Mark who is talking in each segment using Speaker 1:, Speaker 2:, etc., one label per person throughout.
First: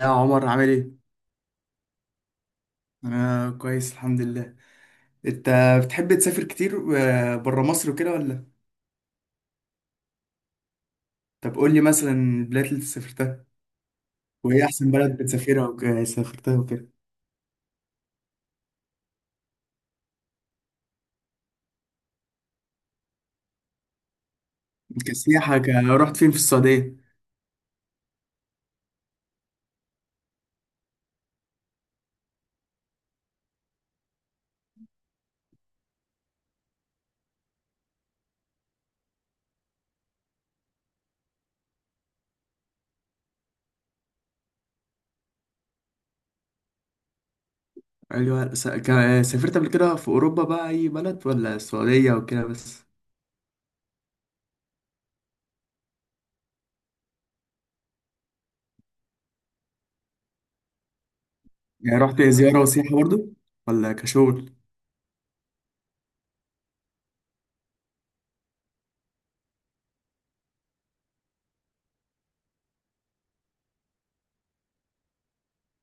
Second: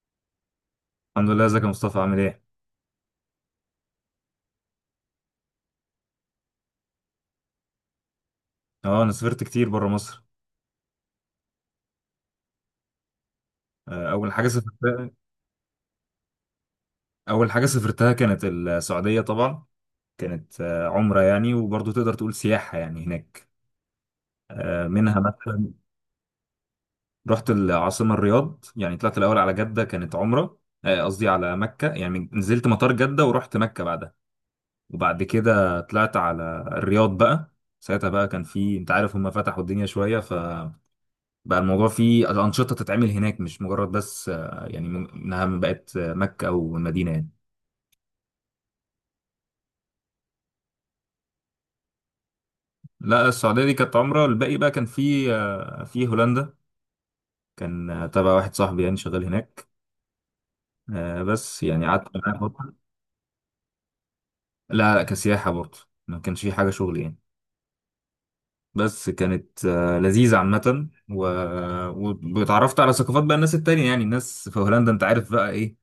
Speaker 1: يا عمر عامل ايه؟
Speaker 2: الحمد لله، ازيك يا مصطفى؟ عامل ايه؟
Speaker 1: انا كويس الحمد لله. انت بتحب تسافر كتير بره مصر وكده ولا؟
Speaker 2: اه، انا سافرت كتير بره مصر.
Speaker 1: طب قول لي مثلا البلاد اللي سافرتها،
Speaker 2: آه، اول حاجه
Speaker 1: وايه احسن
Speaker 2: سافرتها
Speaker 1: بلد بتسافرها وسافرتها وكده.
Speaker 2: اول حاجه سافرتها كانت السعوديه طبعا. كانت عمره يعني، وبرضه تقدر تقول سياحه يعني هناك. منها مثلا.
Speaker 1: رحت فين في السعودية؟
Speaker 2: رحت العاصمه الرياض، يعني طلعت الاول على جده كانت عمره. قصدي على مكه، يعني نزلت مطار جده ورحت مكه بعدها، وبعد كده طلعت على الرياض بقى. ساعتها بقى كان في، انت عارف، هم فتحوا الدنيا شويه، بقى الموضوع فيه أنشطة تتعمل هناك، مش مجرد بس يعني إنها بقت مكة أو المدينة يعني.
Speaker 1: ايوه. سافرت قبل كده في اوروبا بقى اي بلد ولا السعودية وكده بس؟
Speaker 2: لا، السعودية دي كانت عمرة. الباقي بقى كان في هولندا. كان تبع واحد صاحبي يعني شغال هناك. بس يعني
Speaker 1: يعني
Speaker 2: قعدت
Speaker 1: رحت
Speaker 2: معاه
Speaker 1: زيارة
Speaker 2: فترة.
Speaker 1: وسياحة برضو ولا كشغل؟
Speaker 2: لا لا، كسياحة برضه. ما كانش في حاجة شغل يعني. بس كانت لذيذة عامة، واتعرفت على ثقافات بقى الناس التانية. يعني الناس في هولندا، أنت عارف بقى إيه،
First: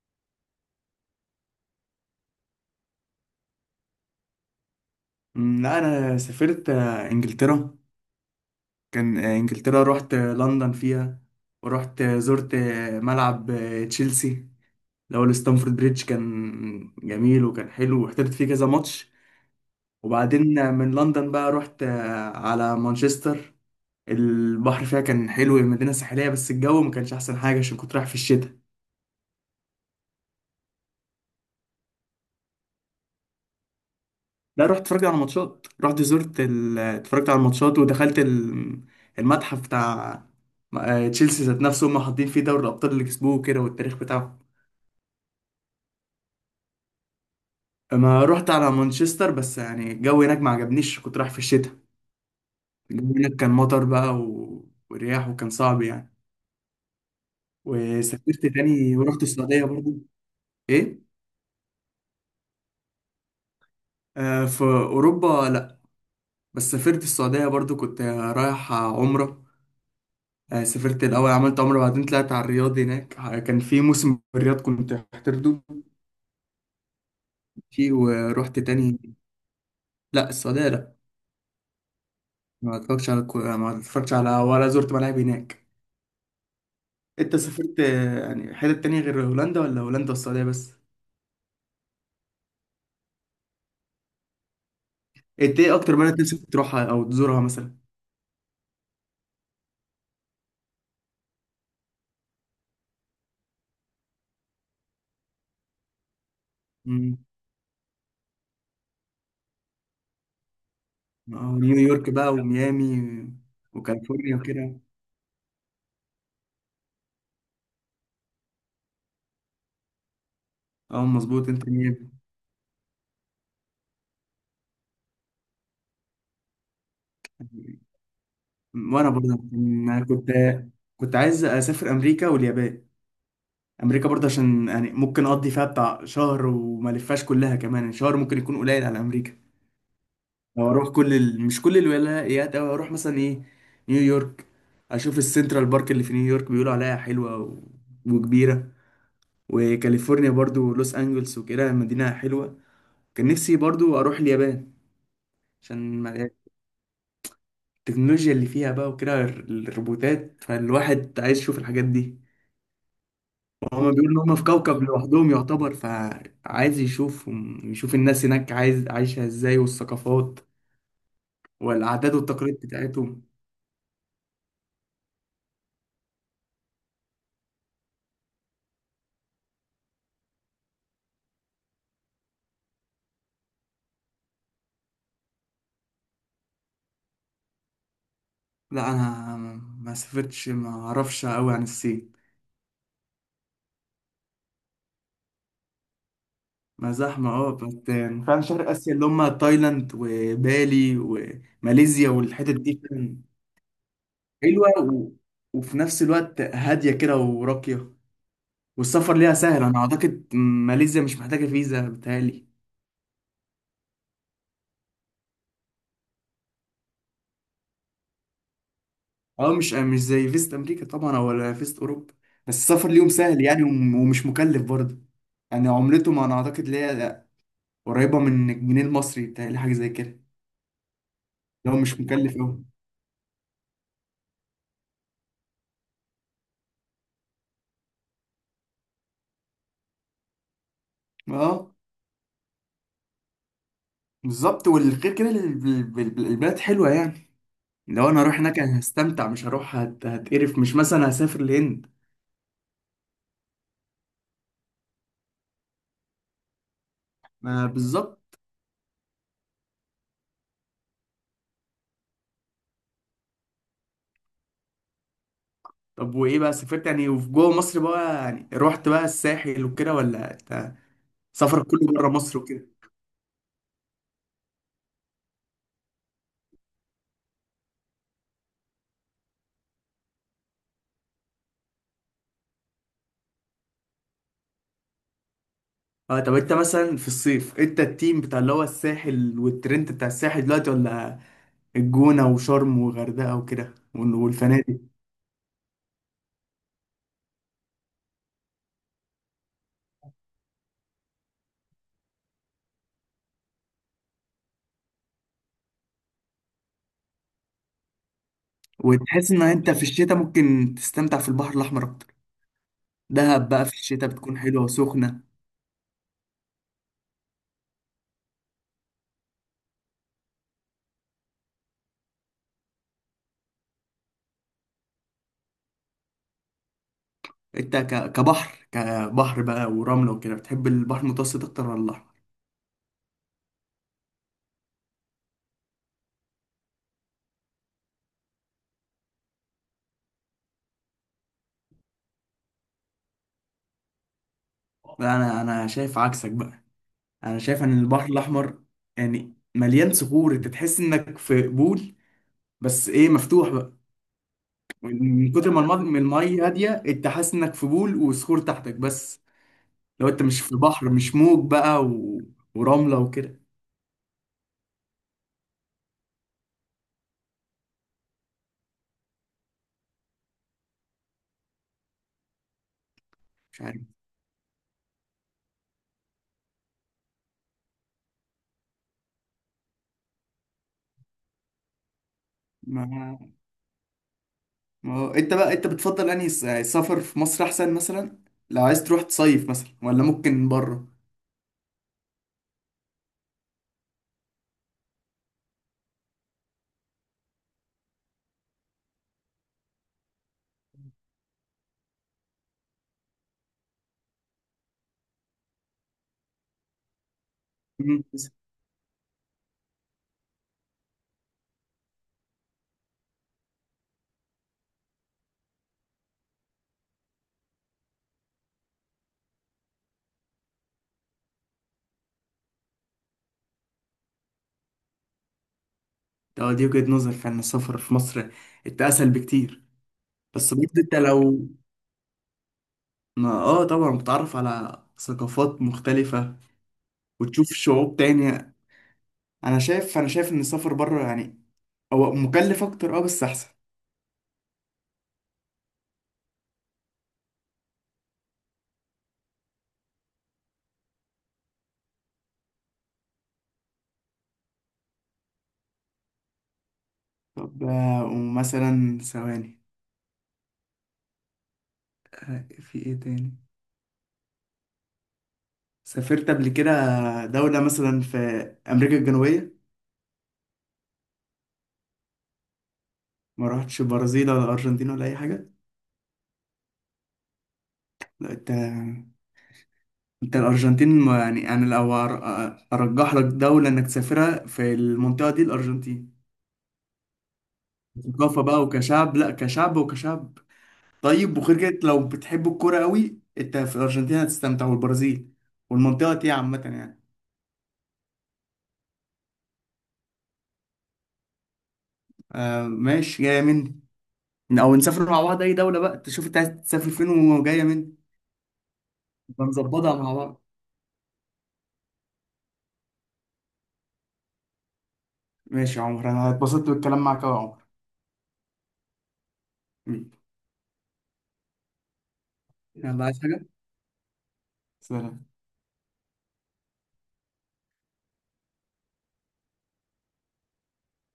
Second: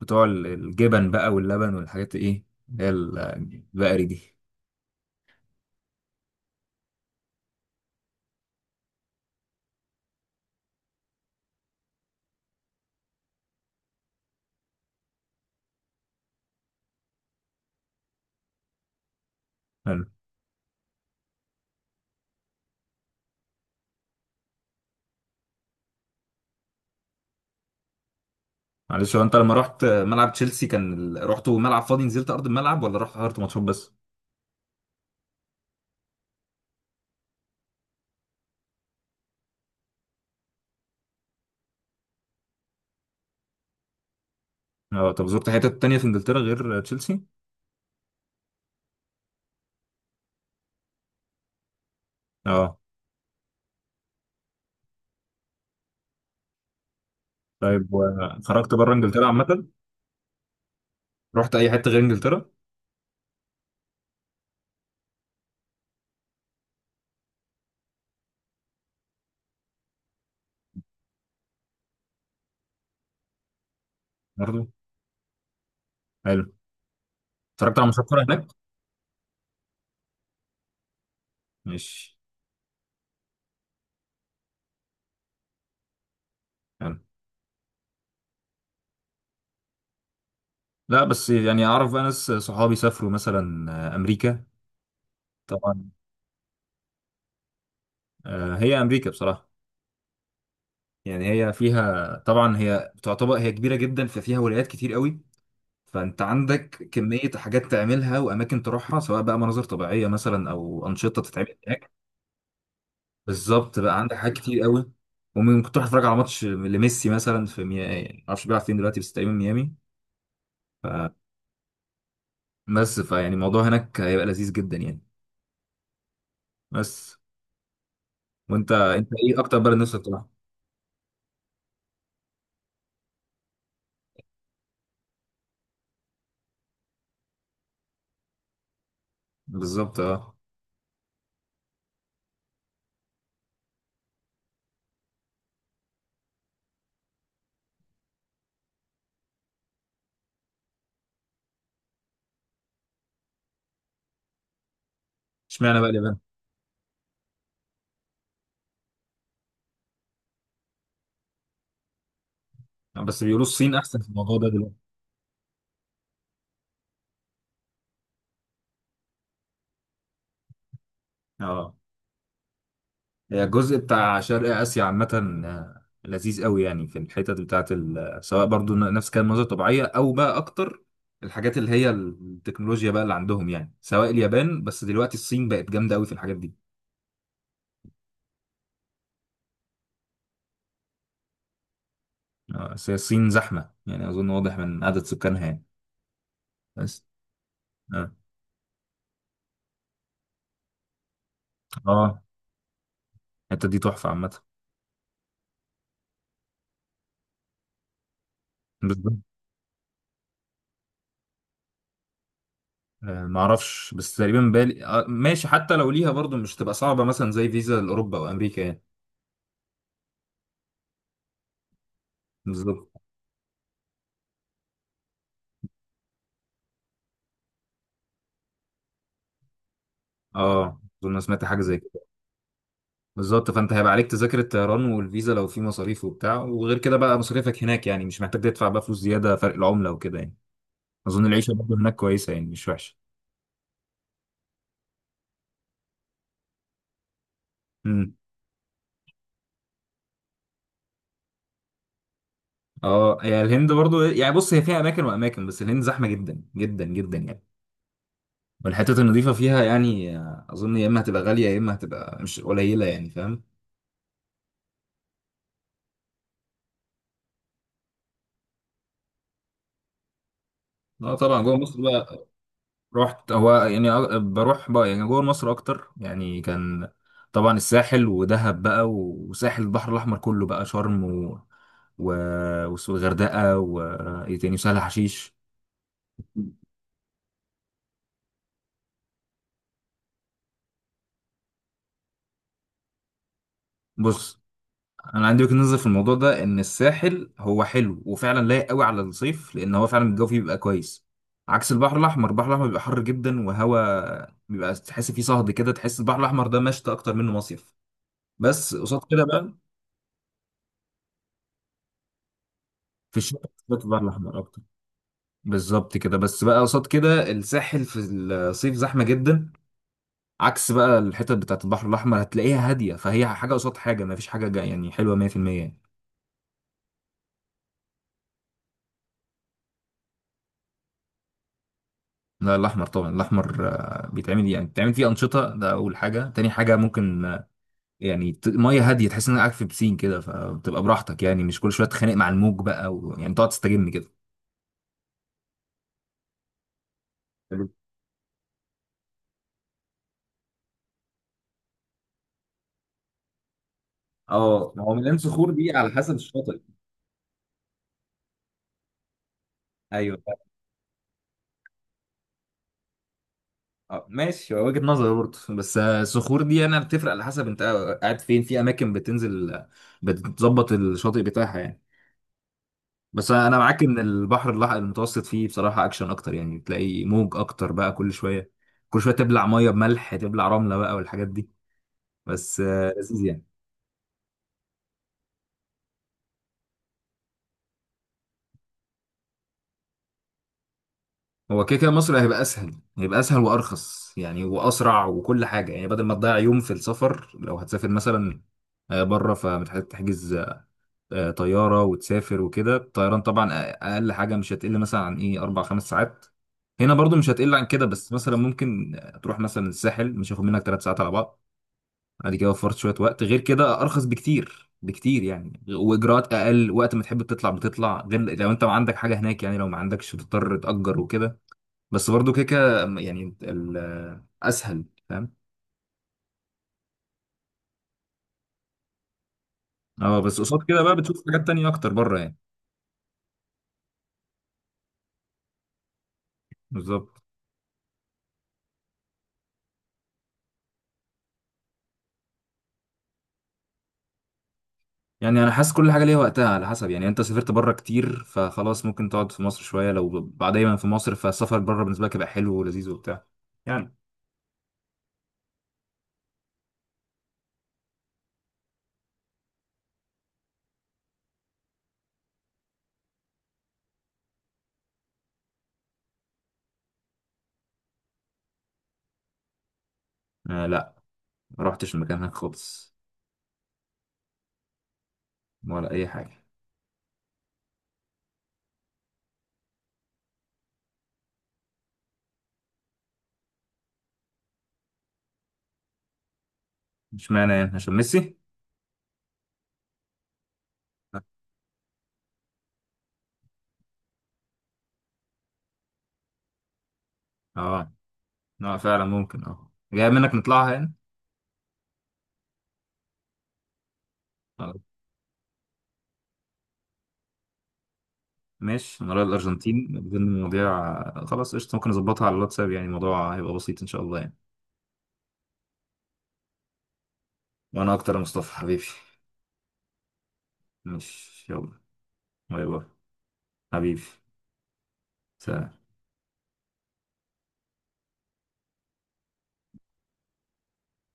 Speaker 2: بتوع الجبن بقى واللبن والحاجات، إيه اللي هي البقري دي.
Speaker 1: لا، انا سافرت انجلترا. كان انجلترا، رحت لندن فيها، ورحت زرت ملعب تشيلسي الأول ستانفورد بريدج. كان جميل وكان حلو، واحترت فيه كذا ماتش. وبعدين من لندن بقى رحت على مانشستر. البحر فيها كان حلو، المدينة ساحلية، بس الجو ما كانش أحسن حاجة عشان كنت رايح في الشتاء.
Speaker 2: معلش، هو انت لما رحت ملعب تشيلسي، كان رحتوا ملعب فاضي نزلت ارض الملعب، ولا رحت حضرت ماتشات بس؟
Speaker 1: لا، رحت اتفرجت على ماتشات، رحت اتفرجت على الماتشات، ودخلت المتحف بتاع تشيلسي ذات نفسه. هم حاطين فيه دوري الأبطال اللي كسبوه كده والتاريخ بتاعه.
Speaker 2: اه، طب زرت حتت تانية في انجلترا غير تشيلسي؟
Speaker 1: ما رحت على مانشستر بس يعني الجو هناك ما عجبنيش، كنت رايح في الشتاء.
Speaker 2: اه.
Speaker 1: هناك كان مطر بقى ورياح وكان صعب يعني.
Speaker 2: طيب،
Speaker 1: وسافرت
Speaker 2: وخرجت بره
Speaker 1: تاني ورحت
Speaker 2: انجلترا
Speaker 1: السعودية
Speaker 2: عامة؟
Speaker 1: برضو. ايه،
Speaker 2: رحت اي حتة غير انجلترا؟
Speaker 1: آه، في أوروبا لأ، بس سافرت السعودية برضو كنت رايح عمرة. آه سافرت الأول، عملت عمرة بعدين طلعت على الرياض. هناك كان في موسم في الرياض
Speaker 2: برضه.
Speaker 1: كنت محترده
Speaker 2: حلو. اتفرجت على
Speaker 1: فيه،
Speaker 2: ماتشات كورة هناك؟
Speaker 1: ورحت تاني. لأ السعودية لأ،
Speaker 2: ماشي.
Speaker 1: ما اتفرجتش على ولا زرت ملاعب هناك.
Speaker 2: حلو.
Speaker 1: انت سافرت يعني حتت تانية غير هولندا ولا هولندا والسعودية بس؟
Speaker 2: لا، بس يعني اعرف بقى ناس صحابي سافروا مثلا امريكا.
Speaker 1: انت ايه
Speaker 2: طبعا.
Speaker 1: أكتر بلد نفسك تروحها أو تزورها مثلا؟
Speaker 2: هي امريكا بصراحة، يعني هي فيها طبعا، هي تعتبر هي كبيرة جدا، ففيها ولايات كتير قوي. فانت عندك كمية حاجات تعملها واماكن تروحها، سواء بقى مناظر طبيعية مثلا او انشطة تتعمل هناك.
Speaker 1: نيويورك بقى وميامي
Speaker 2: بالظبط بقى، عندك حاجات
Speaker 1: وكاليفورنيا
Speaker 2: كتير
Speaker 1: وكده.
Speaker 2: قوي. وممكن تروح تتفرج على ماتش لميسي مثلا في ميامي، يعني معرفش بيلعب فين دلوقتي بس تقريبا ميامي. ف...
Speaker 1: اه مظبوط، انت ميامي.
Speaker 2: بس فيعني الموضوع هناك هيبقى لذيذ جدا يعني. بس، وانت انت
Speaker 1: وانا برضه
Speaker 2: ايه اكتر بلد نفسك تروحها؟
Speaker 1: كنت عايز اسافر امريكا واليابان. امريكا برضه عشان يعني ممكن اقضي فيها بتاع شهر وما لفاش كلها، كمان يعني شهر ممكن يكون قليل على امريكا.
Speaker 2: بالظبط. اه.
Speaker 1: لو اروح مش كل الولايات، او اروح مثلا ايه، نيويورك، اشوف السنترال بارك اللي في نيويورك بيقولوا عليها حلوه وكبيره. وكاليفورنيا برضو، لوس انجلس وكده مدينه حلوه. كان نفسي برضو اروح اليابان
Speaker 2: اشمعنى بقى
Speaker 1: عشان
Speaker 2: اليابان؟
Speaker 1: التكنولوجيا اللي فيها بقى وكده الروبوتات، فالواحد عايز يشوف الحاجات دي.
Speaker 2: بس بيقولوا الصين
Speaker 1: وهما
Speaker 2: احسن في
Speaker 1: بيقولوا ان هما
Speaker 2: الموضوع
Speaker 1: في
Speaker 2: ده
Speaker 1: كوكب
Speaker 2: دلوقتي.
Speaker 1: لوحدهم يعتبر، فعايز يشوفهم، يشوف الناس هناك عايز عايشة ازاي والثقافات
Speaker 2: اه،
Speaker 1: والعادات والتقاليد بتاعتهم.
Speaker 2: هي الجزء بتاع شرق آسيا عامة. آه، لذيذ قوي يعني، في الحتت بتاعت سواء برضو نفس كان مناظر طبيعية، أو بقى أكتر الحاجات اللي هي التكنولوجيا بقى اللي عندهم، يعني سواء اليابان، بس دلوقتي الصين بقت جامدة قوي في الحاجات دي.
Speaker 1: لا انا ما سافرتش ما اعرفش قوي عن الصين.
Speaker 2: بس هي الصين زحمة، يعني أظن واضح من عدد سكانها يعني.
Speaker 1: ما
Speaker 2: بس.
Speaker 1: زحمة اه بس.
Speaker 2: اه.
Speaker 1: فعلا شرق اسيا اللي هما تايلاند وبالي وماليزيا
Speaker 2: آه،
Speaker 1: والحتت دي فعلا
Speaker 2: الحتة دي تحفة عامة.
Speaker 1: حلوة وفي نفس الوقت هادية كده وراقية. والسفر
Speaker 2: بالظبط.
Speaker 1: ليها سهل، انا اعتقد ماليزيا مش محتاجه فيزا بتهيألي.
Speaker 2: معرفش، بس تقريبا بالي ماشي، حتى لو ليها برضو مش تبقى صعبة مثلا زي فيزا لأوروبا وأمريكا يعني.
Speaker 1: اه مش مش زي فيزة امريكا طبعا ولا فيزة اوروبا. بس السفر
Speaker 2: بالظبط.
Speaker 1: ليهم سهل يعني ومش مكلف برضه. يعني عملتهم انا اعتقد اللي هي قريبه من الجنيه المصري بتهيألي حاجه زي كده،
Speaker 2: اه، أظن أنا سمعت حاجة
Speaker 1: لو
Speaker 2: زي
Speaker 1: مش
Speaker 2: كده.
Speaker 1: مكلف قوي.
Speaker 2: بالظبط. فانت هيبقى عليك تذاكر الطيران والفيزا لو في مصاريف وبتاع، وغير كده بقى مصاريفك هناك، يعني مش محتاج تدفع بقى فلوس زياده فرق العمله وكده يعني. اظن العيشه برضه
Speaker 1: اه
Speaker 2: هناك كويسه يعني، مش وحشه.
Speaker 1: بالظبط. والغير كده البلد حلوه يعني. لو
Speaker 2: امم.
Speaker 1: انا هروح هناك أنا هستمتع مش هروح هتقرف، مش مثلا هسافر الهند.
Speaker 2: اه، هي الهند برضه يعني، بص هي فيها اماكن واماكن، بس الهند زحمه جدا جدا جدا يعني.
Speaker 1: ما بالظبط.
Speaker 2: والحتت النظيفه فيها يعني اظن يا اما هتبقى غاليه، يا اما هتبقى مش قليله يعني، فاهم.
Speaker 1: طب وايه بقى سافرت يعني، وفي جوه مصر بقى يعني رحت بقى الساحل وكده، ولا
Speaker 2: اه طبعا، جوه
Speaker 1: سفرك
Speaker 2: مصر
Speaker 1: كله بره
Speaker 2: بقى.
Speaker 1: مصر وكده؟
Speaker 2: رحت، هو يعني بروح بقى يعني جوه مصر اكتر يعني. كان طبعا الساحل ودهب بقى، وساحل البحر الاحمر كله بقى، شرم و و والغردقه، وايه تاني، وسهل حشيش.
Speaker 1: اه طب انت مثلا في الصيف انت التيم بتاع اللي هو الساحل والترند بتاع الساحل دلوقتي، ولا الجونة وشرم وغردقة وكده
Speaker 2: بص،
Speaker 1: والفنادق؟
Speaker 2: انا عندي وجهة نظر في الموضوع ده، ان الساحل هو حلو وفعلا لايق قوي على الصيف، لان هو فعلا الجو فيه بيبقى كويس، عكس البحر الاحمر. البحر الاحمر بيبقى حر جدا، وهوا بيبقى تحس فيه صهد كده، تحس البحر الاحمر ده مشتى اكتر منه مصيف. بس قصاد كده
Speaker 1: وتحس ان
Speaker 2: بقى،
Speaker 1: انت في الشتاء ممكن تستمتع في البحر الاحمر اكتر،
Speaker 2: في الشتاء
Speaker 1: دهب بقى في
Speaker 2: في البحر
Speaker 1: الشتاء
Speaker 2: الاحمر
Speaker 1: بتكون
Speaker 2: اكتر.
Speaker 1: حلوة وسخنة.
Speaker 2: بالظبط كده. بس بقى قصاد كده، الساحل في الصيف زحمه جدا، عكس بقى الحتت بتاعت البحر الاحمر هتلاقيها هاديه. فهي حاجه قصاد حاجه، ما فيش حاجه يعني حلوه 100% يعني.
Speaker 1: انت كبحر بقى ورملة وكده، بتحب البحر المتوسط اكتر ولا الاحمر؟
Speaker 2: لا، الاحمر طبعا. الاحمر بيتعمل فيه انشطه، ده اول حاجه. تاني حاجه، ممكن يعني ميه هاديه، تحس انك قاعد في بسين كده، فبتبقى براحتك يعني، مش كل شويه تتخانق مع الموج بقى، يعني تقعد تستجم كده.
Speaker 1: لا انا شايف عكسك بقى. انا شايف
Speaker 2: حلو.
Speaker 1: ان البحر الاحمر يعني مليان صخور، انت تحس انك في بول، بس ايه، مفتوح بقى.
Speaker 2: اه، ما هو مليان
Speaker 1: من
Speaker 2: صخور
Speaker 1: كتر ما
Speaker 2: دي
Speaker 1: المض-
Speaker 2: على
Speaker 1: ما
Speaker 2: حسب
Speaker 1: المية
Speaker 2: الشاطئ.
Speaker 1: هادية انت حاسس انك في بول وصخور تحتك بس. لو
Speaker 2: ايوه.
Speaker 1: انت مش في بحر، مش موج بقى ورملة وكده.
Speaker 2: اه ماشي، هو وجهة نظر برضه، بس الصخور دي انا بتفرق على حسب انت قاعد فين، في اماكن بتنزل بتظبط الشاطئ بتاعها يعني. بس انا
Speaker 1: مش عارف.
Speaker 2: معاك ان البحر المتوسط فيه بصراحة اكشن اكتر، يعني تلاقي موج اكتر بقى كل شوية، كل شوية تبلع مية بملح، تبلع رملة بقى والحاجات دي. بس
Speaker 1: ما...
Speaker 2: لذيذ يعني.
Speaker 1: ما... انت بقى انت بتفضل انهي السفر في مصر احسن مثلا، لو عايز تروح تصيف مثلا ولا ممكن بره؟
Speaker 2: هو كده كده مصر هيبقى اسهل، هيبقى اسهل وارخص يعني واسرع وكل حاجة. يعني بدل ما تضيع يوم في السفر، لو هتسافر مثلا بره فمتحتاج تحجز طيارة وتسافر وكده. الطيران طبعا، أقل حاجة مش هتقل مثلا عن إيه أربع خمس ساعات. هنا برضو مش هتقل عن كده،
Speaker 1: مم.
Speaker 2: بس مثلا ممكن تروح مثلا الساحل مش هياخد منك ثلاث ساعات على بعض. بعد كده وفرت شوية وقت، غير كده أرخص بكتير بكتير يعني، وإجراءات أقل، وقت ما تحب تطلع بتطلع، غير لو أنت ما عندك حاجة هناك يعني، لو ما عندكش بتضطر تأجر وكده. بس برضو كده كده يعني، أسهل، فاهم.
Speaker 1: ده دي وجهة نظر، فعلا السفر في مصر انت اسهل بكتير.
Speaker 2: أه، بس
Speaker 1: بس
Speaker 2: قصاد
Speaker 1: برضه
Speaker 2: كده
Speaker 1: انت
Speaker 2: بقى بتشوف حاجات
Speaker 1: لو
Speaker 2: تانية أكتر بره يعني.
Speaker 1: ما، اه طبعا بتتعرف على ثقافات مختلفة
Speaker 2: بالظبط.
Speaker 1: وتشوف شعوب تانية. انا شايف، انا شايف ان السفر بره يعني هو مكلف اكتر اه بس احسن.
Speaker 2: يعني انا حاسس كل حاجه ليها وقتها، على حسب يعني، انت سافرت بره كتير فخلاص ممكن تقعد في مصر شويه، لو بعد دايما في مصر فالسفر بره بالنسبه لك يبقى حلو ولذيذ وبتاع يعني.
Speaker 1: طب ومثلا ثواني، في ايه تاني سافرت قبل كده دولة مثلا في امريكا الجنوبية؟
Speaker 2: آه لا. ما رحتش المكان هناك خالص.
Speaker 1: ما رحتش برازيل ولا ارجنتين ولا اي حاجة؟
Speaker 2: ولا اي حاجه.
Speaker 1: لا انت، انت الارجنتين، يعني انا لو ارجح لك دولة انك تسافرها في المنطقة دي، الارجنتين،
Speaker 2: مش معنى يعني عشان ميسي.
Speaker 1: ثقافة بقى وكشعب، لا كشعب وكشعب. طيب وغير كده لو بتحب الكوره قوي، انت في الارجنتين هتستمتع والبرازيل والمنطقه دي عامه يعني.
Speaker 2: اه. اه فعلا، ممكن. اه، جاي منك نطلعها يعني.
Speaker 1: آه ماشي، جايه مني. او
Speaker 2: خلاص.
Speaker 1: نسافر مع بعض اي دوله بقى، تشوف انت عايز تسافر فين وجايه مني.
Speaker 2: ماشي، انا رايح
Speaker 1: نبقى
Speaker 2: الارجنتين
Speaker 1: نظبطها مع
Speaker 2: بدون
Speaker 1: بعض.
Speaker 2: المواضيع. خلاص، قشطه. ممكن اظبطها على الواتساب، يعني الموضوع هيبقى بسيط ان شاء الله يعني.
Speaker 1: ماشي يا عمر، انا اتبسطت بالكلام معاك أوي يا عمر.
Speaker 2: وانا اكتر يا مصطفى حبيبي. ماشي يلا. باي باي.
Speaker 1: يلا، عايز حاجه؟
Speaker 2: حبيبي.
Speaker 1: سلام.
Speaker 2: سلام.